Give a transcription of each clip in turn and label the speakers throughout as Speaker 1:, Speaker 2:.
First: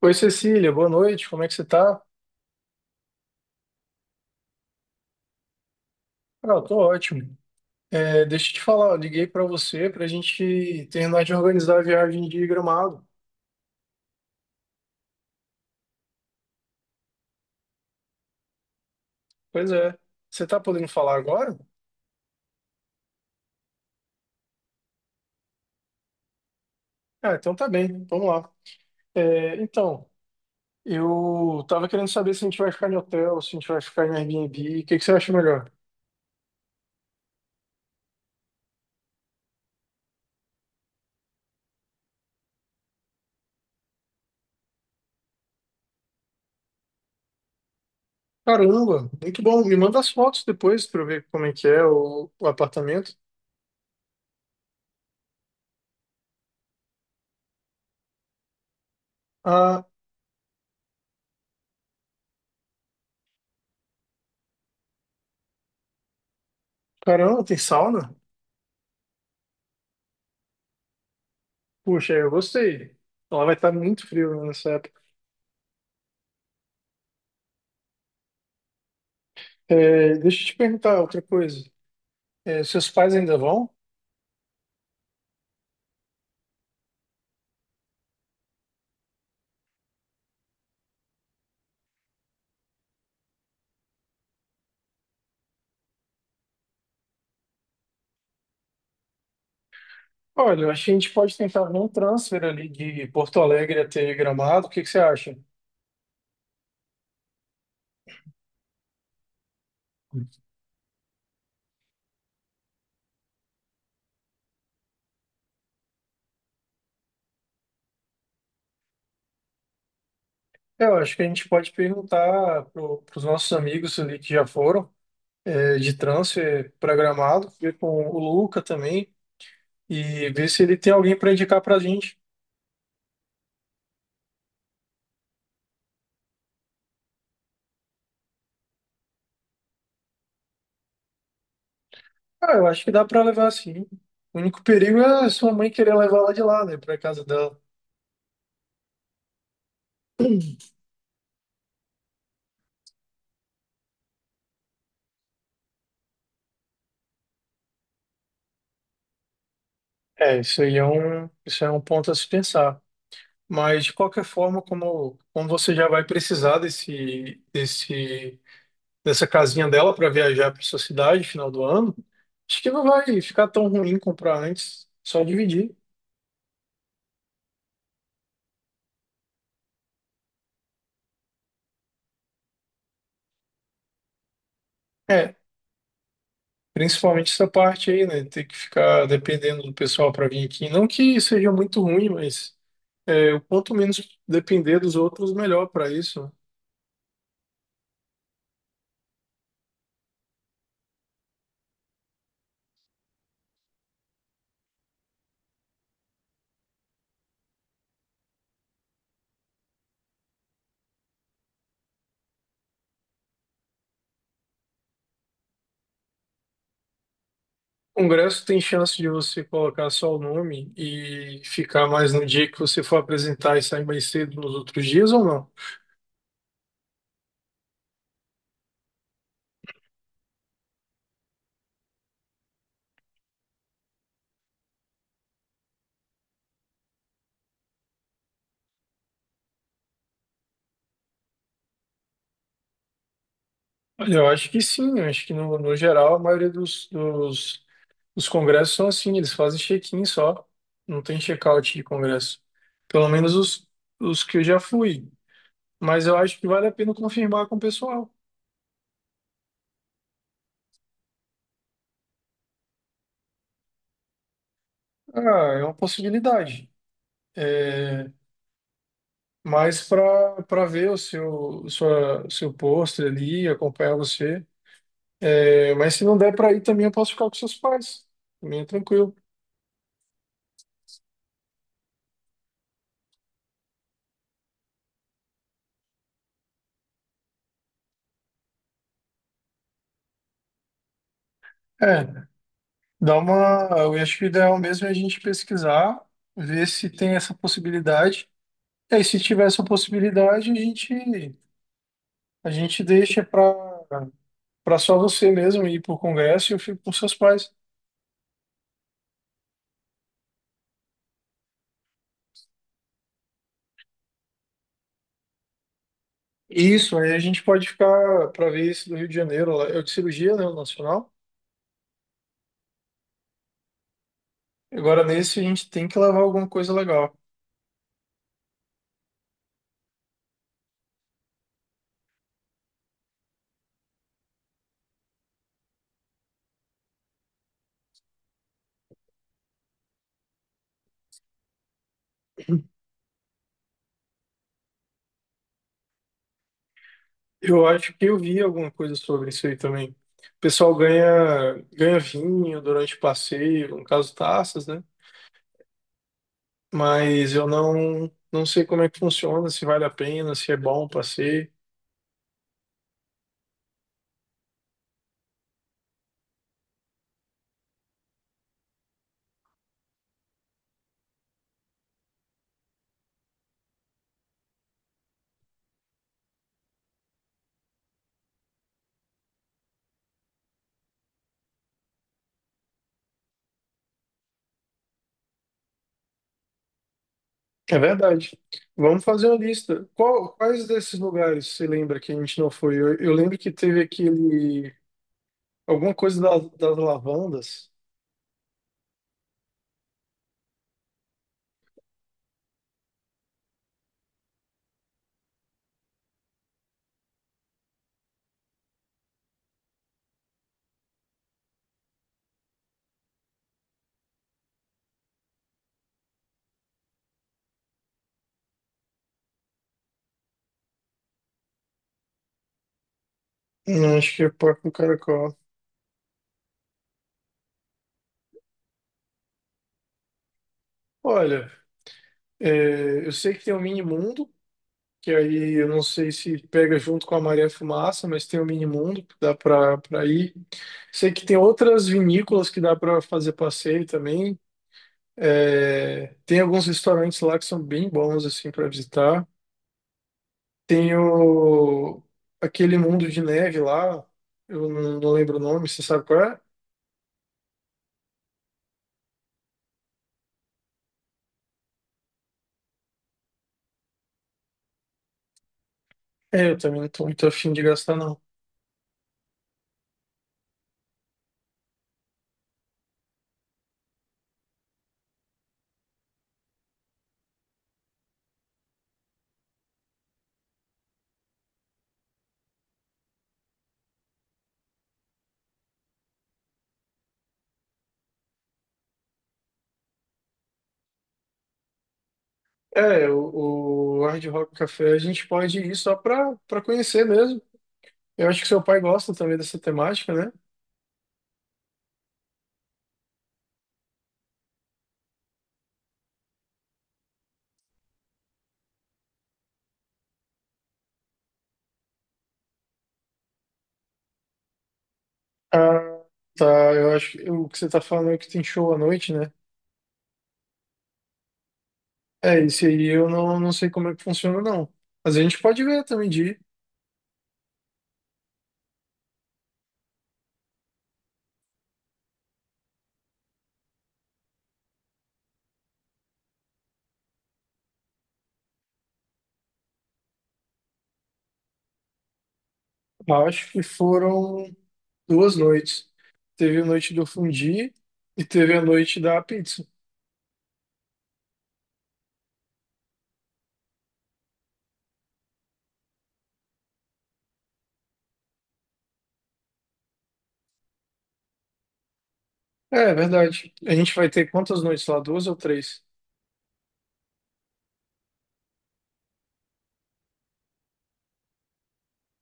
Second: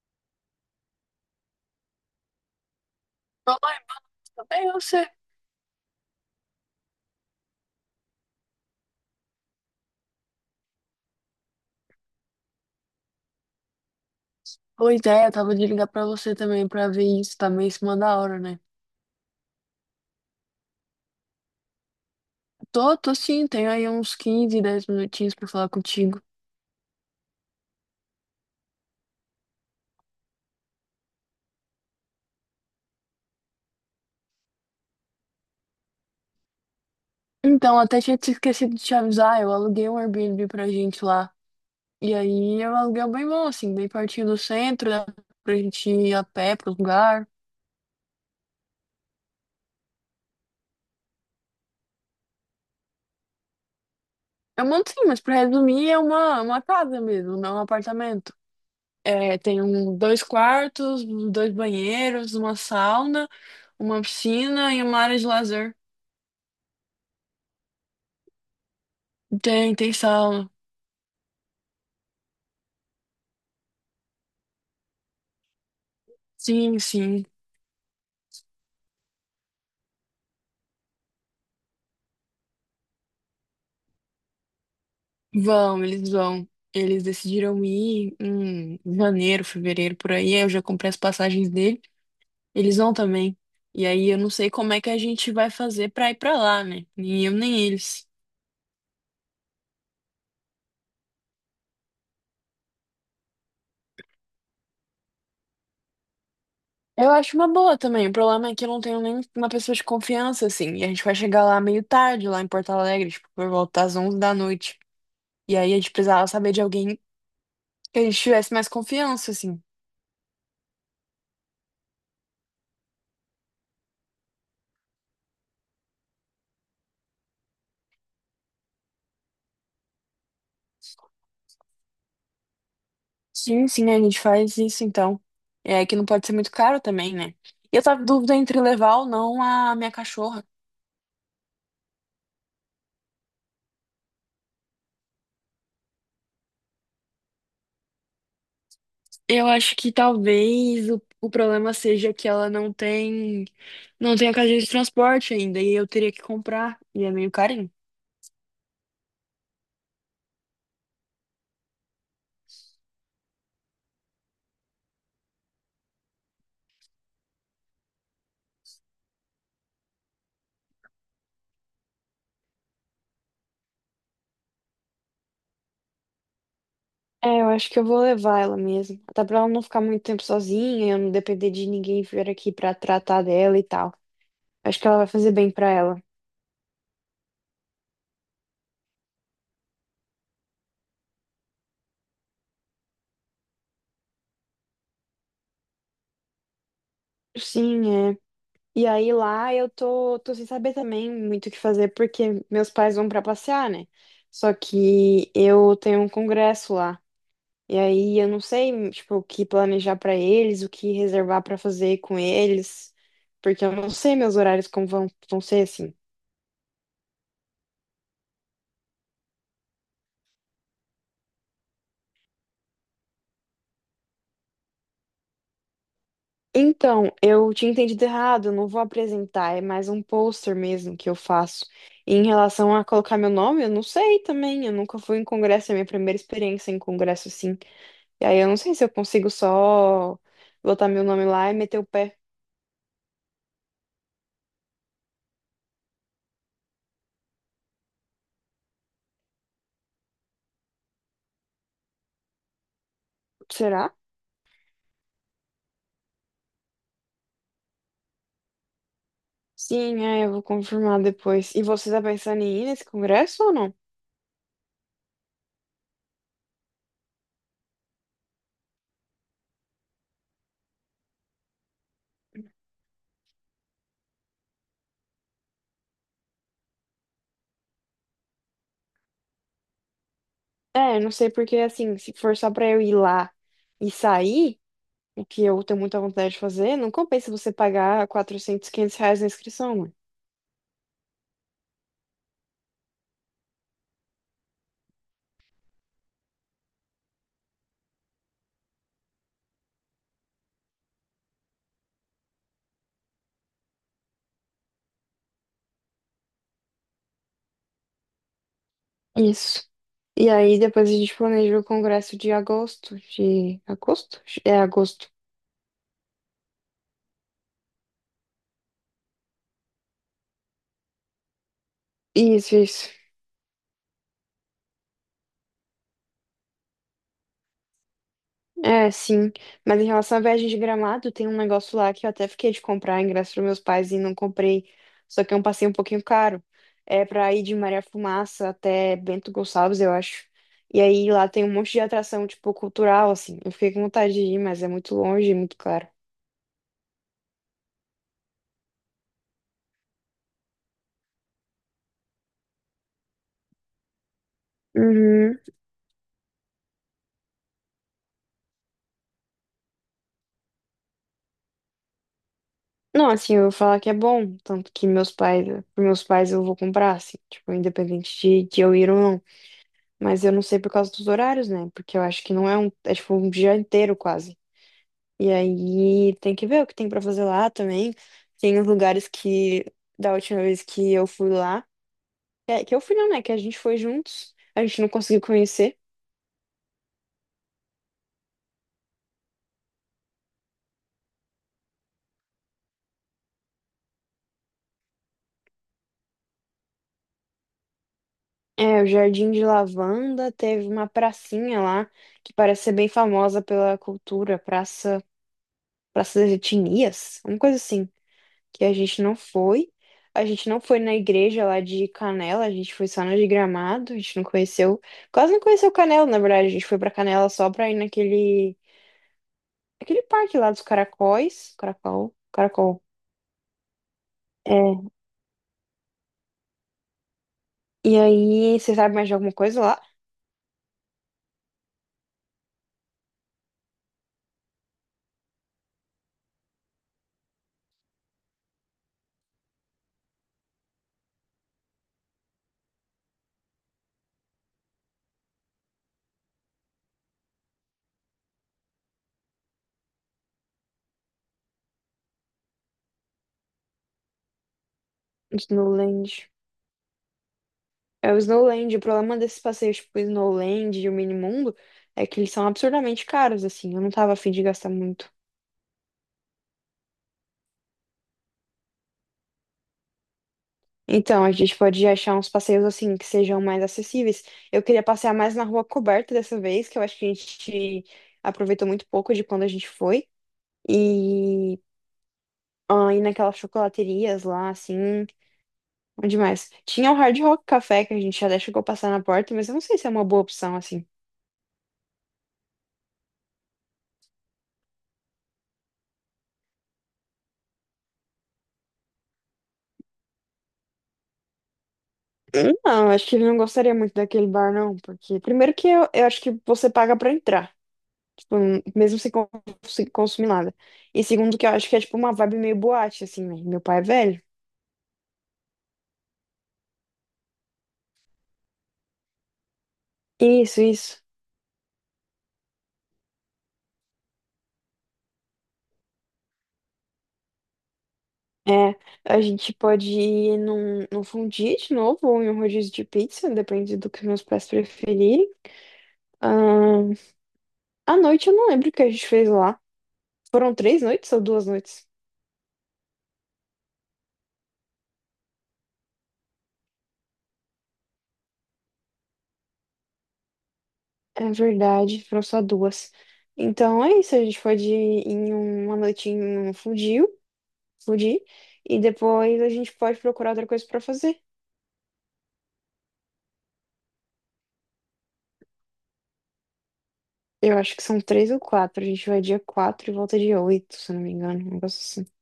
Speaker 1: Oi, Cecília, boa noite, como é que você tá?
Speaker 2: Olá, tudo bem e você?
Speaker 1: Ah, eu tô ótimo. É, deixa eu te falar, eu liguei pra você pra gente terminar de organizar a viagem de Gramado.
Speaker 2: Boa ideia, tava de ligar pra você também pra ver isso, tá meio em cima da hora, né?
Speaker 1: Pois é, você tá podendo falar agora?
Speaker 2: Tô sim, tenho aí uns 15, 10 minutinhos pra falar contigo.
Speaker 1: Ah, então tá bem, vamos lá. É, então, eu tava querendo saber se a gente vai ficar em hotel, se a gente vai ficar em Airbnb, o que que você acha melhor?
Speaker 2: Então, até tinha te esquecido de te avisar, eu aluguei um Airbnb pra gente lá. E aí eu aluguei um aluguel bem bom, assim, bem pertinho do centro, dá pra gente ir a pé pro lugar.
Speaker 1: Caramba, muito bom, me manda as fotos depois pra eu ver como é que é o apartamento.
Speaker 2: É um monte sim, mas pra resumir, é uma casa mesmo, não é um apartamento. É, tem
Speaker 1: Ah,
Speaker 2: um, dois quartos, dois banheiros, uma sauna, uma piscina e uma área de lazer.
Speaker 1: caramba, tem sauna?
Speaker 2: Tem sala.
Speaker 1: Puxa, eu gostei. Ela vai estar muito frio né, nessa época.
Speaker 2: Sim, sim.
Speaker 1: É, deixa eu te perguntar outra coisa. É, seus pais ainda vão?
Speaker 2: Vão. Eles decidiram ir em janeiro, fevereiro, por aí. Aí eu já comprei as passagens dele. Eles vão também. E aí eu não sei como é que a gente vai fazer pra ir pra lá, né? Nem eu, nem eles.
Speaker 1: Olha, eu acho que a gente pode tentar ver um transfer ali de Porto Alegre até Gramado. O que que você acha?
Speaker 2: Eu acho uma boa também. O problema é que eu não tenho nem uma pessoa de confiança, assim. E a gente vai chegar lá meio tarde, lá em Porto Alegre, tipo, por volta das 11 da noite. E aí a gente precisava saber de alguém que a gente tivesse mais confiança, assim.
Speaker 1: Eu acho que a gente pode perguntar para os nossos amigos ali que já foram é, de transfer para Gramado, ver com o Luca também e ver se ele tem alguém para indicar para a gente.
Speaker 2: Sim, sim, a gente faz isso então. É que não pode ser muito caro também, né? E eu tava em dúvida entre levar ou não a minha cachorra.
Speaker 1: Ah, eu acho que dá para levar sim. O único perigo é sua mãe querer levar ela de lá, né, para casa dela.
Speaker 2: Eu acho que talvez o problema seja que ela não tem a cadeia de transporte ainda, e eu teria que comprar, e é meio carinho.
Speaker 1: É, isso aí é um, isso é um ponto a se pensar. Mas de qualquer forma, como, como você já vai precisar desse dessa casinha dela para viajar para sua cidade final do ano, acho que não vai ficar tão ruim comprar antes, só dividir.
Speaker 2: É, eu acho que eu vou levar ela mesmo. Até pra ela não ficar muito tempo sozinha, eu não depender de ninguém vir aqui pra tratar dela e tal. Acho que ela vai fazer
Speaker 1: É,
Speaker 2: bem pra ela.
Speaker 1: principalmente essa parte aí, né? Ter que ficar dependendo do pessoal para vir aqui. Não que seja muito ruim, mas é, o quanto menos depender dos outros, melhor para isso. né?
Speaker 2: Sim, é. E aí lá eu tô sem saber também muito o que fazer, porque meus pais vão pra passear, né? Só que eu tenho um congresso lá. E aí eu não sei, tipo, o que planejar pra eles, o que reservar pra fazer com eles, porque eu não sei meus horários como vão ser assim.
Speaker 1: Congresso tem chance de você colocar só o nome e ficar mais no dia que você for apresentar e sair mais cedo nos outros dias ou não?
Speaker 2: Então, eu tinha entendido errado, eu não vou apresentar, é mais um pôster mesmo que eu faço. E em relação a colocar meu nome, eu não sei também, eu nunca fui em congresso, é a minha primeira experiência em congresso assim. E aí eu não sei se eu consigo só botar meu nome lá e meter o pé.
Speaker 1: Olha, eu acho que sim, eu acho que no geral a maioria dos dos congressos são assim, eles fazem check-in só, não tem check-out de congresso. Pelo menos
Speaker 2: Será?
Speaker 1: os que eu já fui, mas eu acho que vale a pena confirmar com o pessoal.
Speaker 2: Sim, é, eu vou confirmar depois. E você tá pensando em ir nesse congresso ou não?
Speaker 1: Ah, é uma possibilidade. É, mas para ver o seu, sua, seu pôster ali, acompanhar você. É, mas se não der para ir também, eu posso ficar com seus pais. Também é tranquilo.
Speaker 2: É, eu não sei porque, assim, se for só pra eu ir lá e sair, o que eu tenho muita vontade de fazer, não compensa você pagar R$ 400, R$ 500 na inscrição, mano.
Speaker 1: É. Dá uma, eu acho que o ideal mesmo é a gente pesquisar, ver se tem essa possibilidade. É, e aí, se tiver essa possibilidade, a gente deixa para só você mesmo ir para o Congresso e eu fico com seus pais.
Speaker 2: Isso. E aí depois a gente planeja o congresso de agosto, de agosto? É agosto.
Speaker 1: Isso, aí a gente pode ficar para ver esse do Rio de Janeiro, lá. É o de cirurgia, né, o nacional.
Speaker 2: Isso, isso.
Speaker 1: Agora nesse a gente tem que levar alguma coisa legal.
Speaker 2: É, sim. Mas em relação à viagem de Gramado, tem um negócio lá que eu até fiquei de comprar ingresso para meus pais e não comprei. Só que é um passeio um pouquinho caro. É para ir de Maria Fumaça até Bento Gonçalves, eu acho. E aí lá tem um monte de atração, tipo, cultural, assim. Eu fiquei com vontade de ir, mas é muito longe e muito caro.
Speaker 1: Eu acho que eu vi alguma coisa sobre isso aí também. O pessoal ganha, ganha vinho durante o passeio, no caso taças, né?
Speaker 2: Uhum.
Speaker 1: Mas eu não, não sei como é que funciona, se vale a pena, se é bom o passeio.
Speaker 2: Não, assim, eu vou falar que é bom, tanto que meus pais, para meus pais eu vou comprar, assim, tipo, independente de eu ir ou não. Mas eu não sei por causa dos horários, né? Porque eu acho que não é um, é tipo um dia inteiro quase. E aí tem que ver o que tem pra fazer lá também. Tem os lugares que da última vez que eu fui lá, é, que eu fui não, né? Que a gente foi juntos, a gente não conseguiu conhecer.
Speaker 1: É verdade. Vamos fazer uma lista. Quais desses lugares você lembra que a gente não foi? Eu lembro que teve aquele. Alguma coisa das lavandas.
Speaker 2: É, o Jardim de Lavanda, teve uma pracinha lá que parece ser bem famosa pela cultura, praça, praça das etnias, uma coisa assim, que a gente não foi. A gente não foi na igreja lá de Canela, a gente foi só na de Gramado, a gente não conheceu, quase não conheceu Canela, na verdade, a gente foi pra Canela só pra ir naquele Aquele parque lá dos caracóis. Caracol. Caracol.
Speaker 1: Acho que é Parque do
Speaker 2: É.
Speaker 1: Caracol.
Speaker 2: E aí, você sabe mais de alguma coisa lá?
Speaker 1: Olha, é, eu sei que tem o Mini Mundo, que aí eu não sei se pega junto com a Maré Fumaça, mas tem o Mini Mundo que dá para ir. Sei que tem outras vinícolas que dá para fazer passeio também. É, tem alguns restaurantes lá que são bem bons assim para visitar. Tem o, aquele mundo de neve lá, eu não lembro o nome, você sabe qual
Speaker 2: Snowland.
Speaker 1: é?
Speaker 2: É o Snowland. O problema desses passeios, tipo, o Snowland e o Minimundo, é que eles são absurdamente caros, assim. Eu não tava afim de gastar muito.
Speaker 1: É, eu também não tô muito afim de gastar não.
Speaker 2: Então, a gente pode achar uns passeios, assim, que sejam mais acessíveis. Eu queria passear mais na rua coberta dessa vez, que eu acho que a gente aproveitou muito pouco de quando a gente foi. E ah, ir naquelas chocolaterias lá, assim. Bom demais. Tinha o Hard Rock Café que a gente já chegou a passar na porta, mas eu não sei se é uma boa opção, assim.
Speaker 1: É, o Hard Rock Café a gente pode ir só para conhecer mesmo. Eu acho que seu pai gosta também dessa temática, né?
Speaker 2: Não, acho que ele não gostaria muito daquele bar, não, porque primeiro que eu acho que você paga pra entrar, tipo, mesmo sem consumir nada. E segundo que eu acho que é tipo uma vibe meio boate, assim, né? Meu pai é velho.
Speaker 1: Ah, tá. Eu acho que o que você tá falando é que tem show à noite, né?
Speaker 2: Isso, isso.
Speaker 1: É, esse aí eu não, não sei como é que funciona, não. Mas a gente pode ver também de ir.
Speaker 2: É, a gente pode ir num fondue de novo ou em um rodízio de pizza, depende do que meus pais preferirem. Ahn, À noite eu não lembro o que a gente fez lá. Foram 3 noites ou 2 noites?
Speaker 1: Eu acho que foram duas noites. Teve a noite do fundi e teve a noite da pizza.
Speaker 2: É verdade, foram só duas. Então é isso, a gente pode ir em uma noite em um fundir, e depois a gente pode procurar outra coisa pra fazer.
Speaker 1: É, é verdade. A gente vai ter quantas noites lá? Duas ou três?
Speaker 2: Eu acho que são três ou quatro, a gente vai dia 4 e volta dia 8, se eu não me engano, um negócio assim.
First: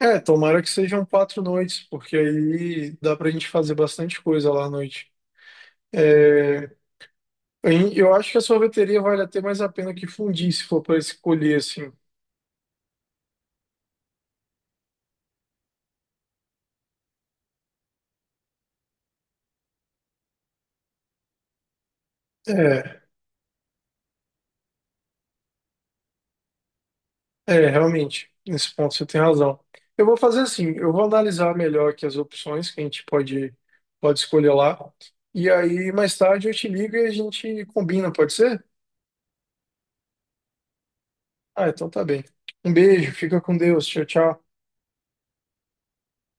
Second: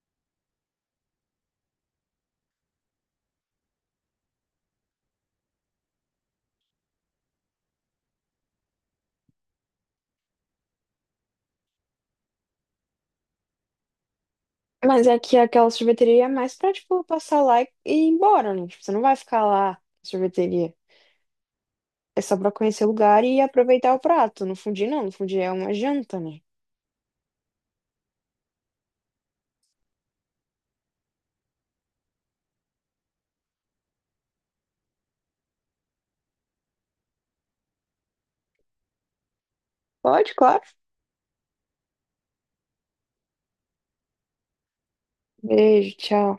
Speaker 1: É, tomara que sejam quatro noites, porque aí dá pra gente fazer bastante coisa lá à noite. É, eu acho que a sorveteria vale até mais a pena que fundir, se for para escolher assim.
Speaker 2: Mas é que aquela sorveteria é mais pra, tipo, passar lá e ir embora, né? Tipo, você não vai ficar lá na sorveteria. É só pra conhecer o
Speaker 1: É.
Speaker 2: lugar e aproveitar o prato. No fundir não, no fundir é uma janta, né?
Speaker 1: É, realmente, nesse ponto você tem razão. Eu vou fazer assim, eu vou analisar melhor aqui as opções que pode escolher lá. E aí, mais tarde, eu te ligo e a gente combina, pode ser?
Speaker 2: Pode, claro.
Speaker 1: Ah, então tá bem. Um beijo, fica com Deus, tchau, tchau.
Speaker 2: Beijo, tchau.